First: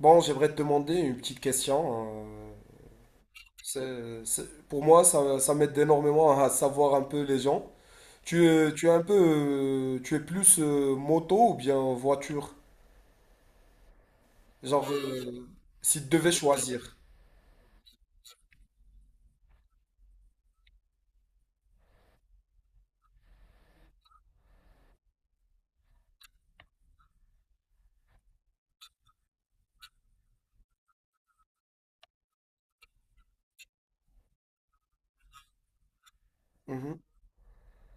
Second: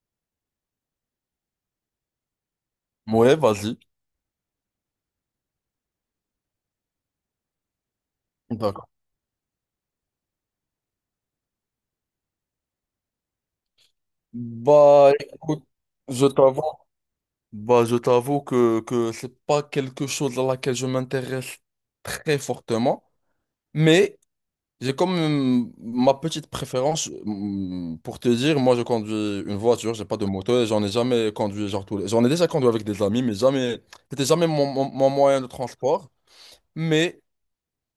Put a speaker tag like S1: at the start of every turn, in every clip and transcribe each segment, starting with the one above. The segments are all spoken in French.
S1: Bon, j'aimerais te demander une petite question.
S2: Ouais, vas-y.
S1: Pour moi, ça m'aide énormément à savoir un peu les gens. Tu
S2: D'accord.
S1: es un peu, tu es plus moto ou bien voiture? Genre,
S2: Bah, écoute,
S1: si tu
S2: je
S1: devais
S2: t'avoue,
S1: choisir.
S2: bah, je t'avoue que c'est pas quelque chose à laquelle je m'intéresse très fortement, mais j'ai quand même ma petite préférence. Pour te dire, moi, je conduis une voiture, j'ai pas de moto et j'en ai jamais conduit, genre tous les... J'en ai déjà conduit avec des amis, mais jamais, c'était jamais mon moyen de transport,
S1: Mhm,
S2: mais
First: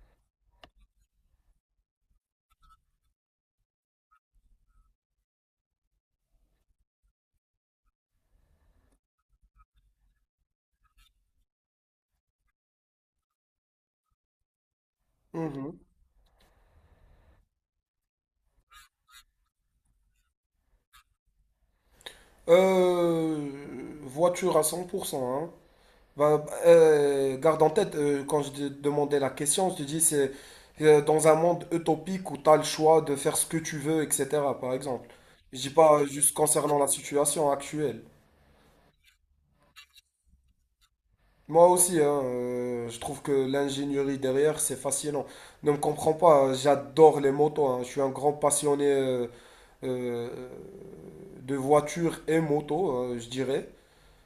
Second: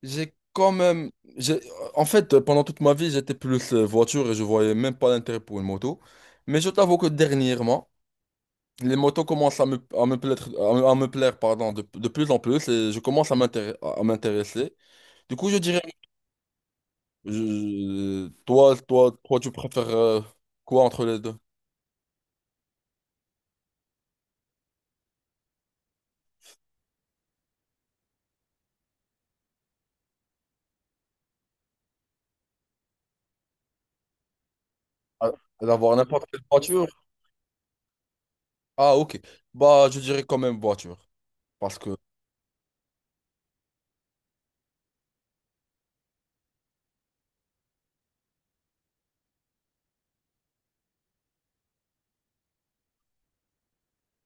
S2: j'ai quand même. j'ai- En fait, pendant toute ma vie, j'étais plus voiture et je voyais même pas l'intérêt pour une moto. Mais je t'avoue que dernièrement, les motos commencent à me plaire, à me plaire, pardon, de plus en plus et je commence à m'intéresser. À m'intéresser. Du coup, je
S1: mhm.
S2: dirais. Toi, tu préfères quoi entre les deux?
S1: Voiture à 100%, hein. Bah, garde en tête, quand je te demandais la question, je te dis c'est, dans un monde utopique où tu as le choix de faire ce que tu veux, etc. Par exemple.
S2: Ah,
S1: Je dis
S2: d'avoir
S1: pas,
S2: n'importe
S1: juste
S2: quelle
S1: concernant la
S2: voiture?
S1: situation actuelle.
S2: Ah, ok. Bah, je dirais quand même voiture.
S1: Moi
S2: Parce que.
S1: aussi, hein, je trouve que l'ingénierie derrière, c'est fascinant. Ne me comprends pas, hein, j'adore les motos, hein. Je suis un grand passionné euh, de voitures et motos, je dirais.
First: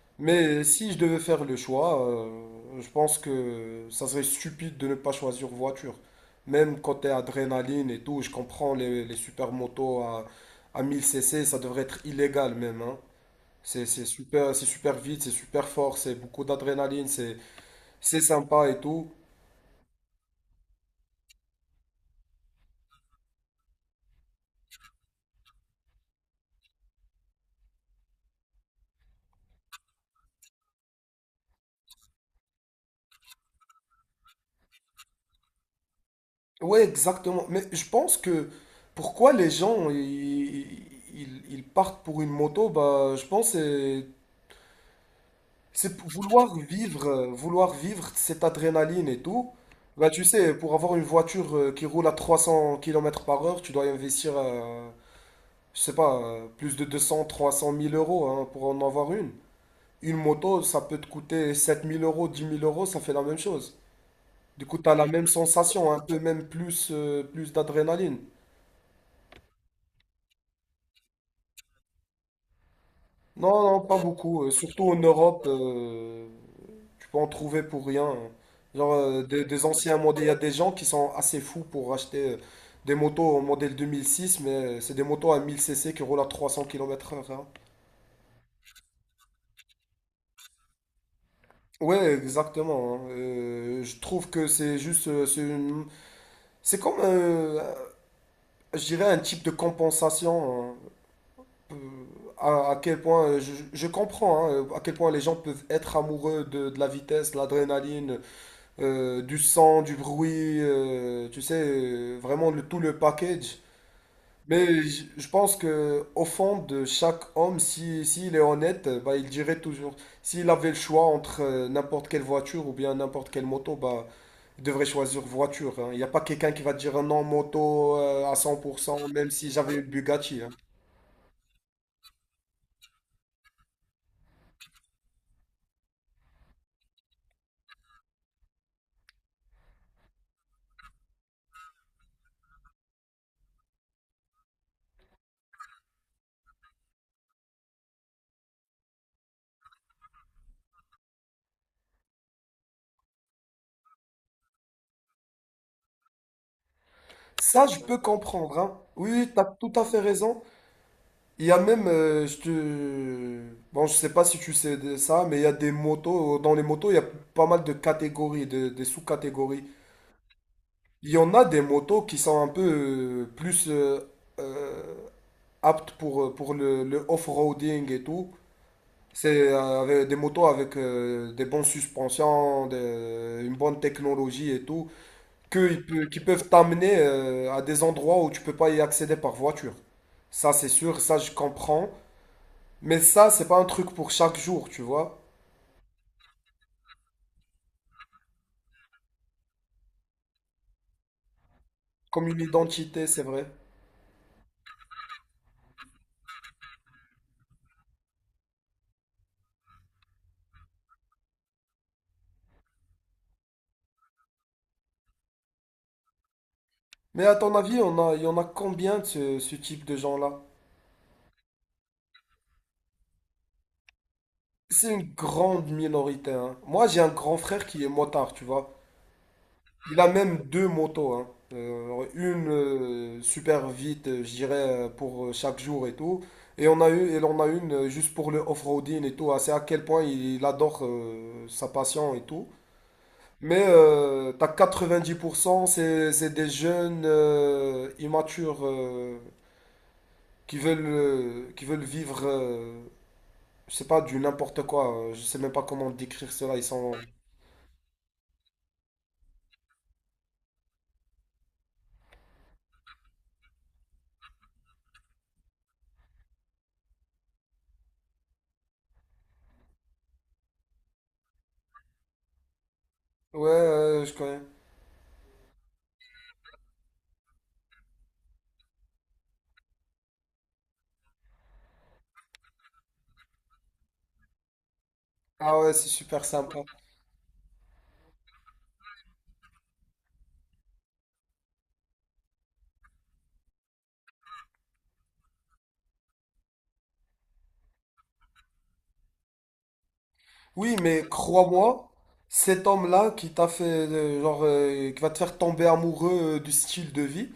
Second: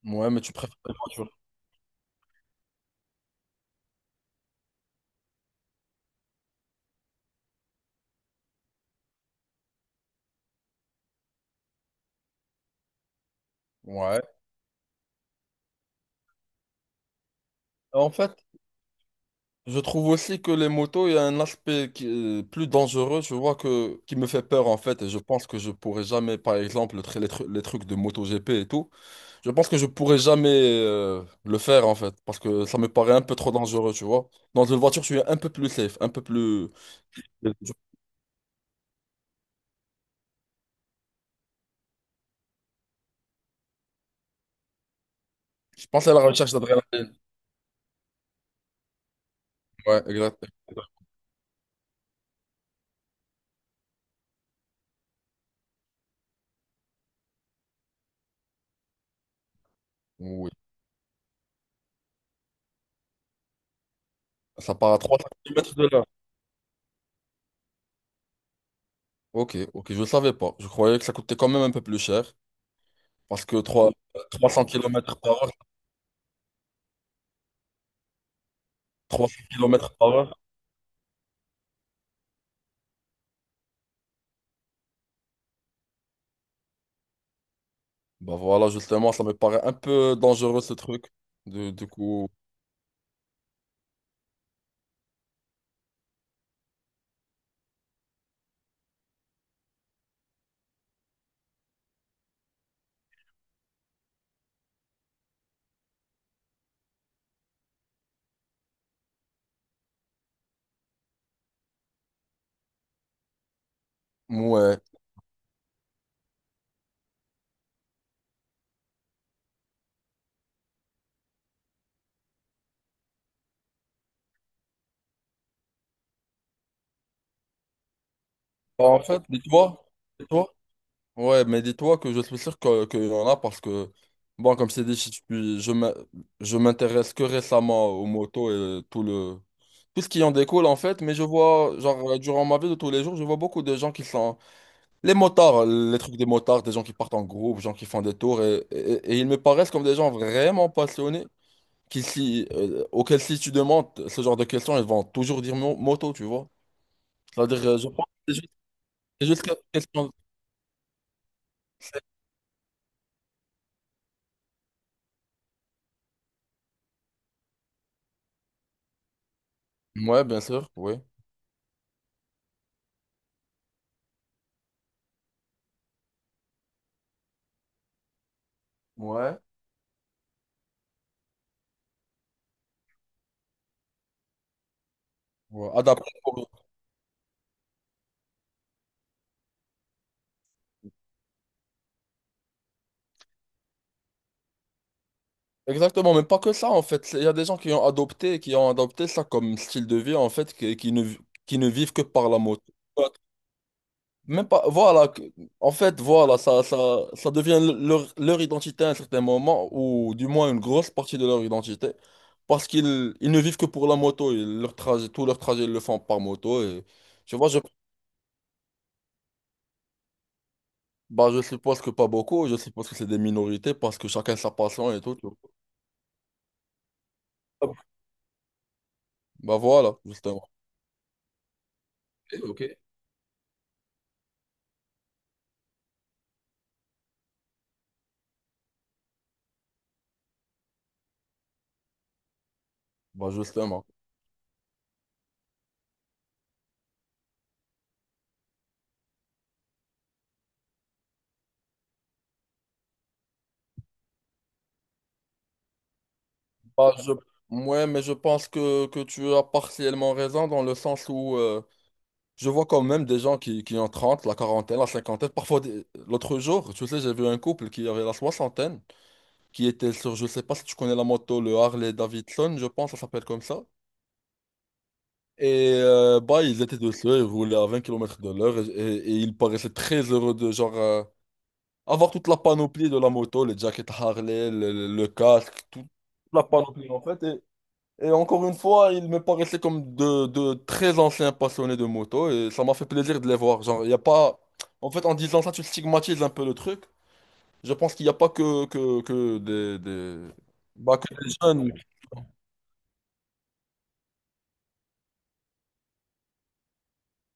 S2: Ouais, mais tu
S1: Mais
S2: préfères
S1: si
S2: les
S1: je devais
S2: voitures.
S1: faire le choix, je pense que ça serait stupide de ne pas choisir voiture. Même côté adrénaline et tout, je comprends les supermotos à 1000 cc, ça devrait être illégal même, hein. C'est
S2: Ouais.
S1: super, c'est super vite, c'est super fort, c'est beaucoup d'adrénaline, c'est,
S2: En
S1: c'est
S2: fait,
S1: sympa et tout.
S2: je trouve aussi que les motos, il y a un aspect qui est plus dangereux, je vois que qui me fait peur en fait, et je pense que je pourrais jamais, par exemple, le tr- les, tru- les trucs de MotoGP et tout, je pense que je pourrais jamais le faire en fait, parce que ça me paraît un peu trop dangereux, tu vois. Dans une voiture, je suis un peu plus safe, un peu plus.
S1: Ouais, exactement.
S2: Je,
S1: Mais je pense que pourquoi les gens ils partent pour une moto, bah, je pense que c'est
S2: je
S1: C'est
S2: pense
S1: pour
S2: à la recherche
S1: vouloir vivre,
S2: d'adrénaline.
S1: euh, vouloir vivre cette adrénaline et tout.
S2: Ouais,
S1: Bah, tu
S2: exact.
S1: sais, pour avoir une voiture, qui roule à 300 km par heure, tu dois y investir, je sais pas, plus de 200, 300 000 euros, hein, pour en avoir une. Une
S2: Oui.
S1: moto, ça peut te coûter 7 000 euros, 10 000 euros, ça fait la même chose. Du
S2: Ça
S1: coup,
S2: part
S1: t'as
S2: à
S1: la même
S2: 300 kilomètres de
S1: sensation, un
S2: là.
S1: peu même plus d'adrénaline.
S2: Ok, ok, je savais pas. Je croyais que ça coûtait quand même un peu plus cher, parce que
S1: Non, non,
S2: 3
S1: pas beaucoup,
S2: 300
S1: surtout en
S2: kilomètres par
S1: Europe.
S2: heure,
S1: Tu peux en trouver pour rien, hein. Genre, euh,
S2: 300
S1: des, des
S2: kilomètres
S1: anciens
S2: par
S1: modèles, il y a
S2: heure.
S1: des gens qui sont assez fous pour acheter, des motos en modèle 2006, mais, c'est des motos à 1000 cc qui roulent à 300 km/h, hein.
S2: Bah voilà, justement, ça me paraît un peu dangereux ce truc. Du, du
S1: Ouais,
S2: coup,
S1: exactement, hein. Je trouve que c'est juste. C'est comme, je dirais, un type de compensation, hein. Euh, à quel point. Je comprends, hein, à quel point les gens peuvent être amoureux de la vitesse, de l'adrénaline, du son, du bruit, tu sais, vraiment tout le package.
S2: ouais.
S1: Mais je pense que au fond de chaque homme, si, s'il est honnête, bah, il dirait toujours, s'il avait le choix entre, n'importe quelle voiture ou bien n'importe quelle moto, bah, il devrait choisir voiture, hein. Il n'y a pas quelqu'un qui va te dire ah non moto, à cent, pour
S2: Bah, en
S1: cent,
S2: fait,
S1: même si j'avais une Bugatti, hein.
S2: dis-toi, ouais, mais dis-toi que je suis sûr qu'il y en a parce que, bon, comme c'est dit, je m'intéresse que récemment aux motos et tout ce qui en découle en fait, mais je vois, genre, durant ma vie de tous les jours, je vois beaucoup de gens qui sont, les motards, les trucs des motards, des gens qui partent en groupe, des gens qui font des tours et ils me paraissent comme des gens vraiment passionnés qui, si, auquel si tu demandes ce genre de questions, ils vont toujours dire moto, tu vois. C'est-à-dire,
S1: Ça, je
S2: je
S1: peux
S2: pense que c'est juste,
S1: comprendre, hein. Oui, tu as tout à fait
S2: question.
S1: raison. Il y a même, bon, je sais pas si tu sais de ça, mais il y a des motos, dans les motos, il y a pas mal de catégories, des sous-catégories.
S2: Ouais, bien sûr, oui.
S1: Il y en a des motos qui sont un peu plus euh, aptes pour, le off-roading et tout.
S2: Ouais.
S1: C'est, avec des motos avec, des bonnes suspensions, une bonne technologie et tout,
S2: Ouais, adapté.
S1: qui peuvent t'amener, à des endroits où tu peux pas y accéder par voiture. Ça, c'est sûr, ça, je comprends. Mais ça, c'est pas un truc pour chaque jour, tu vois.
S2: Exactement, mais pas que ça, en fait. Il y a des gens qui ont adopté ça comme style de vie, en fait, qui ne vivent que
S1: Comme
S2: par la
S1: une
S2: moto.
S1: identité, c'est vrai.
S2: Même pas, voilà, en fait, voilà, ça devient leur identité à un certain moment, ou du moins une grosse partie de leur identité, parce qu'ils ils ne vivent que pour la moto, et leur trajet, tout leur trajet, ils le font par moto, et
S1: Mais à
S2: tu vois,
S1: ton
S2: je,
S1: avis, il y en a combien de ce type de gens-là?
S2: bah, je suppose que pas beaucoup, je suppose que c'est des minorités, parce que chacun sa passion
S1: C'est
S2: et
S1: une
S2: tout, tu vois.
S1: grande minorité, hein. Moi, j'ai un grand frère
S2: Hop.
S1: qui est motard, tu vois.
S2: Bah voilà,
S1: Il a même
S2: justement.
S1: deux motos, hein.
S2: Ok,
S1: Une,
S2: ok.
S1: super vite, je dirais, pour, chaque jour et tout. Et on a une, juste pour le off-roading et tout, hein. C'est à quel point il adore, sa passion et tout.
S2: Bah
S1: Mais,
S2: justement.
S1: t'as 90%, c'est des jeunes, immatures, qui veulent vivre, je sais pas, du n'importe quoi. Je sais même pas comment décrire cela.
S2: Bah, je... Ouais, mais je pense que tu as partiellement raison dans le sens où je vois quand même des gens qui ont 30 la quarantaine, la cinquantaine. Parfois, l'autre jour, tu sais, j'ai vu un couple qui avait la soixantaine, qui était sur, je sais pas si tu connais la moto, le Harley Davidson, je pense, ça s'appelle comme
S1: Ouais,
S2: ça.
S1: je connais.
S2: Et bah, ils étaient dessus, ils roulaient à 20 kilomètres de l'heure et ils paraissaient très heureux de genre avoir toute la panoplie de la moto, les jackets Harley, le casque,
S1: Ah ouais,
S2: toute
S1: c'est super
S2: la
S1: sympa.
S2: panoplie en fait. Et encore une fois, ils me paraissaient comme de très anciens passionnés de moto et ça m'a fait plaisir de les voir. Genre, il y a pas... En fait, en disant ça, tu stigmatises un peu le truc. Je pense qu'il n'y a pas des-
S1: Oui,
S2: bah,
S1: mais
S2: que des jeunes.
S1: crois-moi, cet homme-là qui t'a fait, genre, qui va te faire tomber amoureux, du style de vie,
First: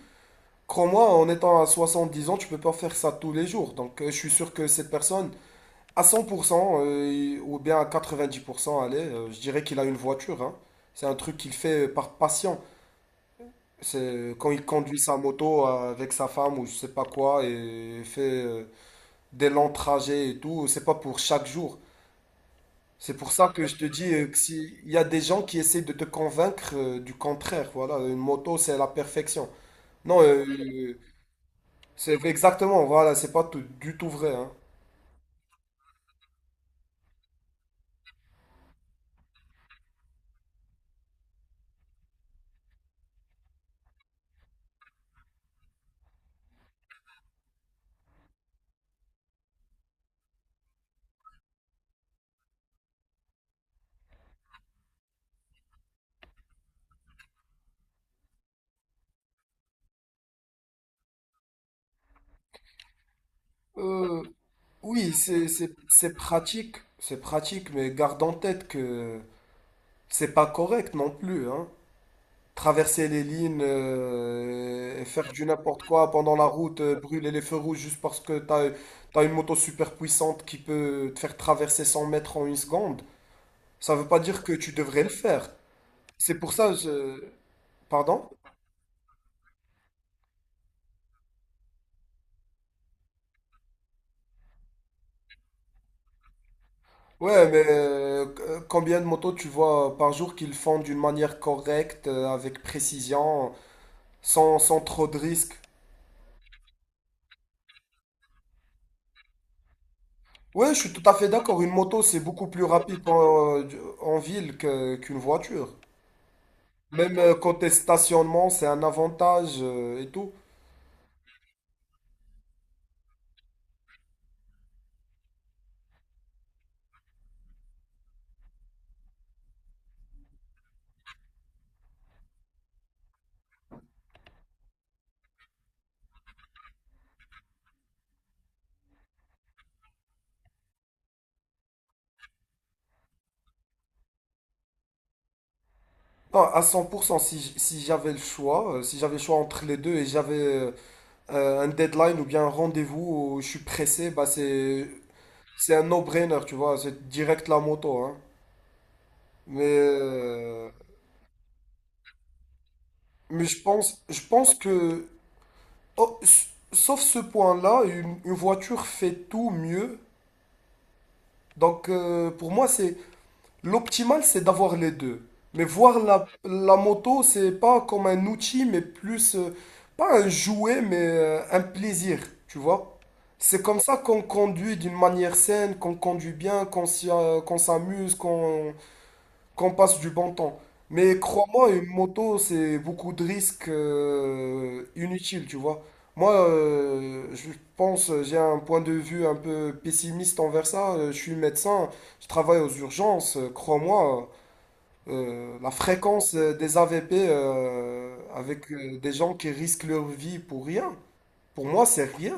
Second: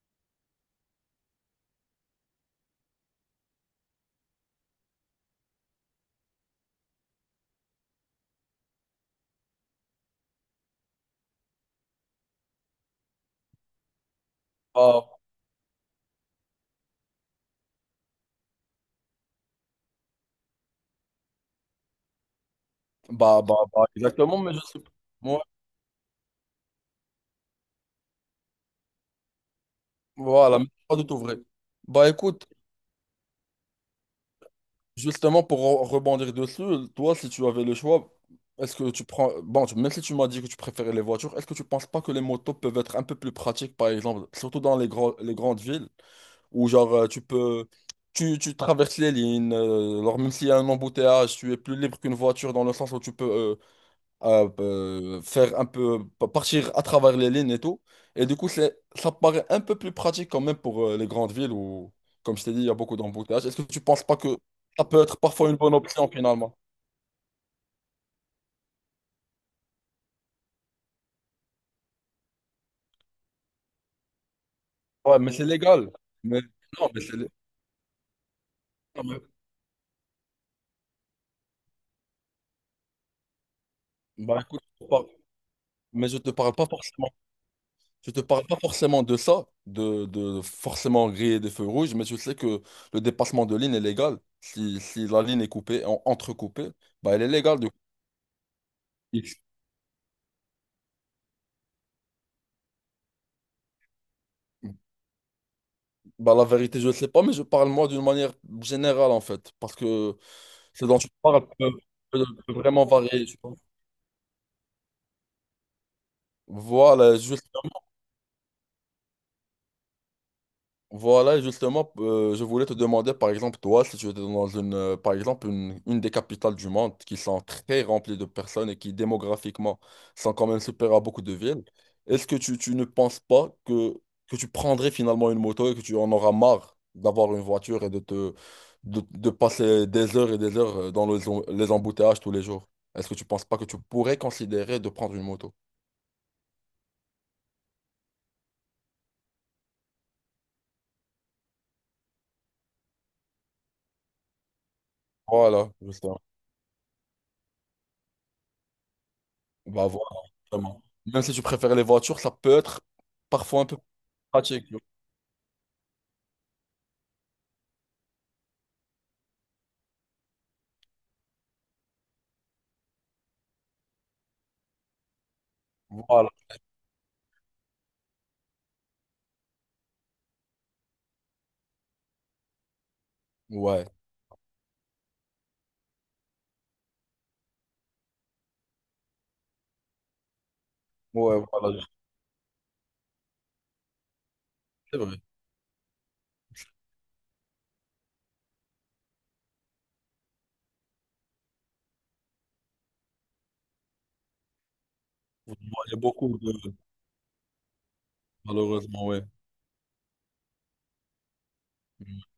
S1: crois-moi, en étant à 70 ans, tu peux pas faire ça tous les jours. Donc, je suis sûr que cette personne... À 100%, ou bien à 90%, allez, je dirais qu'il a une voiture, hein. C'est un truc qu'il fait par passion. C'est, quand il conduit
S2: Bah,
S1: sa moto, avec sa femme ou je sais pas quoi et fait, des longs trajets et tout, c'est pas pour chaque jour. C'est pour
S2: bah,
S1: ça
S2: bah,
S1: que je te
S2: bah,
S1: dis, que
S2: exactement, mais je
S1: s'il
S2: sais pas.
S1: y a des
S2: Ouais,
S1: gens qui essaient de te convaincre, du contraire, voilà, une moto c'est la perfection. Non,
S2: voilà, mais c'est pas du tout vrai. Bah
S1: c'est
S2: écoute,
S1: exactement, voilà, c'est pas du tout vrai, hein.
S2: justement, pour rebondir dessus, toi, si tu avais le choix, est-ce que tu prends... Bon, même si tu m'as dit que tu préférais les voitures, est-ce que tu penses pas que les motos peuvent être un peu plus pratiques, par exemple, surtout dans les grandes villes, où genre tu peux... tu traverses les lignes, alors même s'il y a un embouteillage, tu es plus libre qu'une voiture dans le sens où tu peux à faire un peu partir à travers les lignes et tout. Et du coup, ça paraît un peu plus pratique quand même pour les grandes villes où, comme je t'ai dit, il y a beaucoup d'embouteillages. Est-ce que tu penses pas
S1: Euh,
S2: que ça peut
S1: Oui,
S2: être
S1: c'est
S2: parfois une bonne
S1: c'est-
S2: option
S1: c'est
S2: finalement?
S1: pratique, c'est pratique, mais garde en tête que c'est pas correct non plus, hein. Traverser les lignes, et
S2: Ouais, mais
S1: faire
S2: c'est
S1: du n'importe
S2: légal.
S1: quoi pendant
S2: Mais
S1: la route,
S2: non, mais
S1: brûler les feux rouges juste parce que t'as,
S2: non,
S1: t'as une moto super puissante qui peut te faire traverser 100 mètres en une seconde, ça veut pas
S2: bah,
S1: dire que
S2: écoute,
S1: tu devrais le faire.
S2: mais je te
S1: C'est pour
S2: parle pas
S1: ça,
S2: forcément.
S1: je...
S2: Je te
S1: Pardon?
S2: parle pas forcément de ça, de forcément griller des feux rouges, mais je sais que le dépassement de ligne est légal. Si, si la ligne est coupée, entrecoupée, bah elle est
S1: Ouais,
S2: légale
S1: mais,
S2: du coup.
S1: combien de motos tu vois par jour qu'ils font d'une manière correcte, avec précision? Sans trop de risques.
S2: Bah, la vérité, je ne sais pas, mais je parle moi d'une manière générale en fait, parce que
S1: Ouais, je
S2: ce
S1: suis
S2: dont
S1: tout
S2: tu
S1: à fait
S2: parles
S1: d'accord. Une moto, c'est beaucoup
S2: peut
S1: plus
S2: vraiment
S1: rapide
S2: varier. Tu vois.
S1: en ville qu'une voiture. Même,
S2: Voilà, juste
S1: côté stationnement, c'est un avantage, et tout.
S2: voilà, justement, je voulais te demander, par exemple, toi, si tu étais dans une, par exemple, une des capitales du monde qui sont très remplies de personnes et qui, démographiquement, sont quand même supérieures à beaucoup de villes, est-ce que tu ne penses pas que, que tu prendrais finalement une moto et que tu en auras marre d'avoir une voiture et de de passer des heures et des heures dans les embouteillages tous les jours? Est-ce que tu penses pas que tu pourrais considérer de prendre une moto?
S1: Non, à 100%, si j'avais le choix, entre les deux et j'avais, un deadline ou bien un rendez-vous où je suis pressé, bah c'est,
S2: Voilà,
S1: c'est un
S2: justement.
S1: no-brainer, tu vois. C'est direct la moto, hein. Mais,
S2: Bah voilà,
S1: euh,
S2: vraiment. Même si tu préfères les voitures, ça peut être
S1: mais je
S2: parfois un peu plus
S1: pense, je pense
S2: pratique.
S1: que, oh, sauf ce point-là, une voiture fait tout mieux. Donc, pour moi, c'est l'optimal, c'est d'avoir les deux. Mais voir la,
S2: Voilà.
S1: la moto, c'est pas comme un outil, mais plus, pas un jouet, mais, un plaisir, tu vois. C'est comme
S2: Ouais.
S1: ça qu'on conduit d'une manière saine, qu'on conduit bien, qu'on s'amuse, qu'on passe du bon temps. Mais
S2: Ouais,
S1: crois-moi,
S2: voilà.
S1: une moto, c'est beaucoup de risques,
S2: C'est vrai.
S1: inutiles, tu vois. Moi, j'ai un point de vue un peu pessimiste envers ça. Je suis médecin, je travaille aux urgences. Crois-moi,
S2: Vous
S1: la
S2: voyez
S1: fréquence,
S2: beaucoup de...
S1: des AVP, avec,
S2: Malheureusement,
S1: des
S2: ouais.
S1: gens qui risquent leur vie pour rien, pour moi, c'est rien.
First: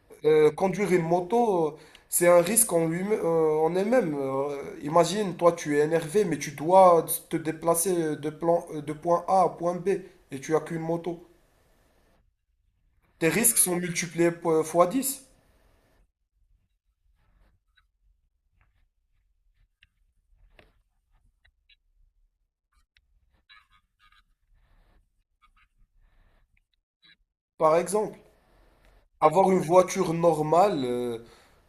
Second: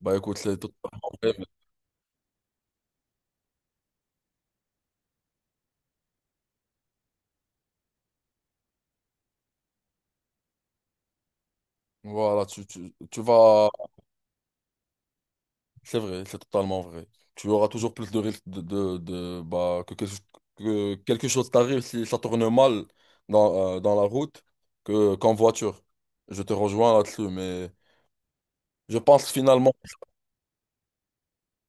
S2: Bah écoute, c'est
S1: Conduire une
S2: totalement vrai, mais
S1: moto, c'est un risque en elle-même. Imagine, toi, tu es énervé, mais tu dois te déplacer de point A à point B et tu as qu'une moto.
S2: voilà, tu
S1: Tes risques
S2: vas...
S1: sont multipliés fois dix,
S2: C'est vrai, c'est totalement vrai. Tu auras toujours plus de risques bah, que quelque chose t'arrive si ça tourne mal dans, dans la route que, qu'en voiture. Je te rejoins là-dessus, mais
S1: par exemple.
S2: je pense
S1: Avoir une
S2: finalement...
S1: voiture normale,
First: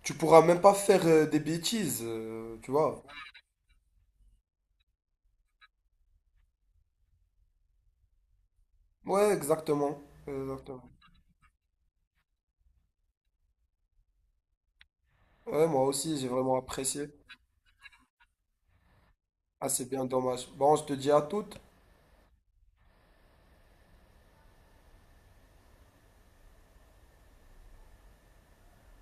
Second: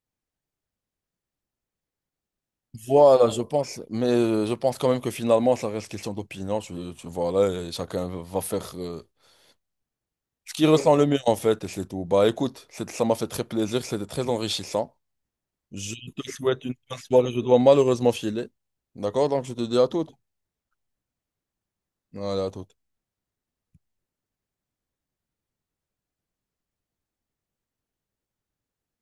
S1: tu pourras même pas faire, des bêtises, tu vois.
S2: Voilà, je pense, mais je pense quand même que finalement, ça reste question d'opinion. Tu vois, là, et chacun va faire
S1: Ouais, exactement.
S2: ce qu'il
S1: Exactement.
S2: ressent le mieux, en fait, et c'est tout. Bah écoute, ça m'a fait très plaisir, c'était très enrichissant.
S1: Ouais, moi
S2: Je
S1: aussi, j'ai
S2: te
S1: vraiment
S2: souhaite une bonne
S1: apprécié.
S2: soirée, je dois malheureusement filer. D'accord? Donc, je te
S1: Ah,
S2: dis à
S1: c'est bien
S2: toutes.
S1: dommage. Bon, je te dis à toutes.
S2: Allez, à toutes.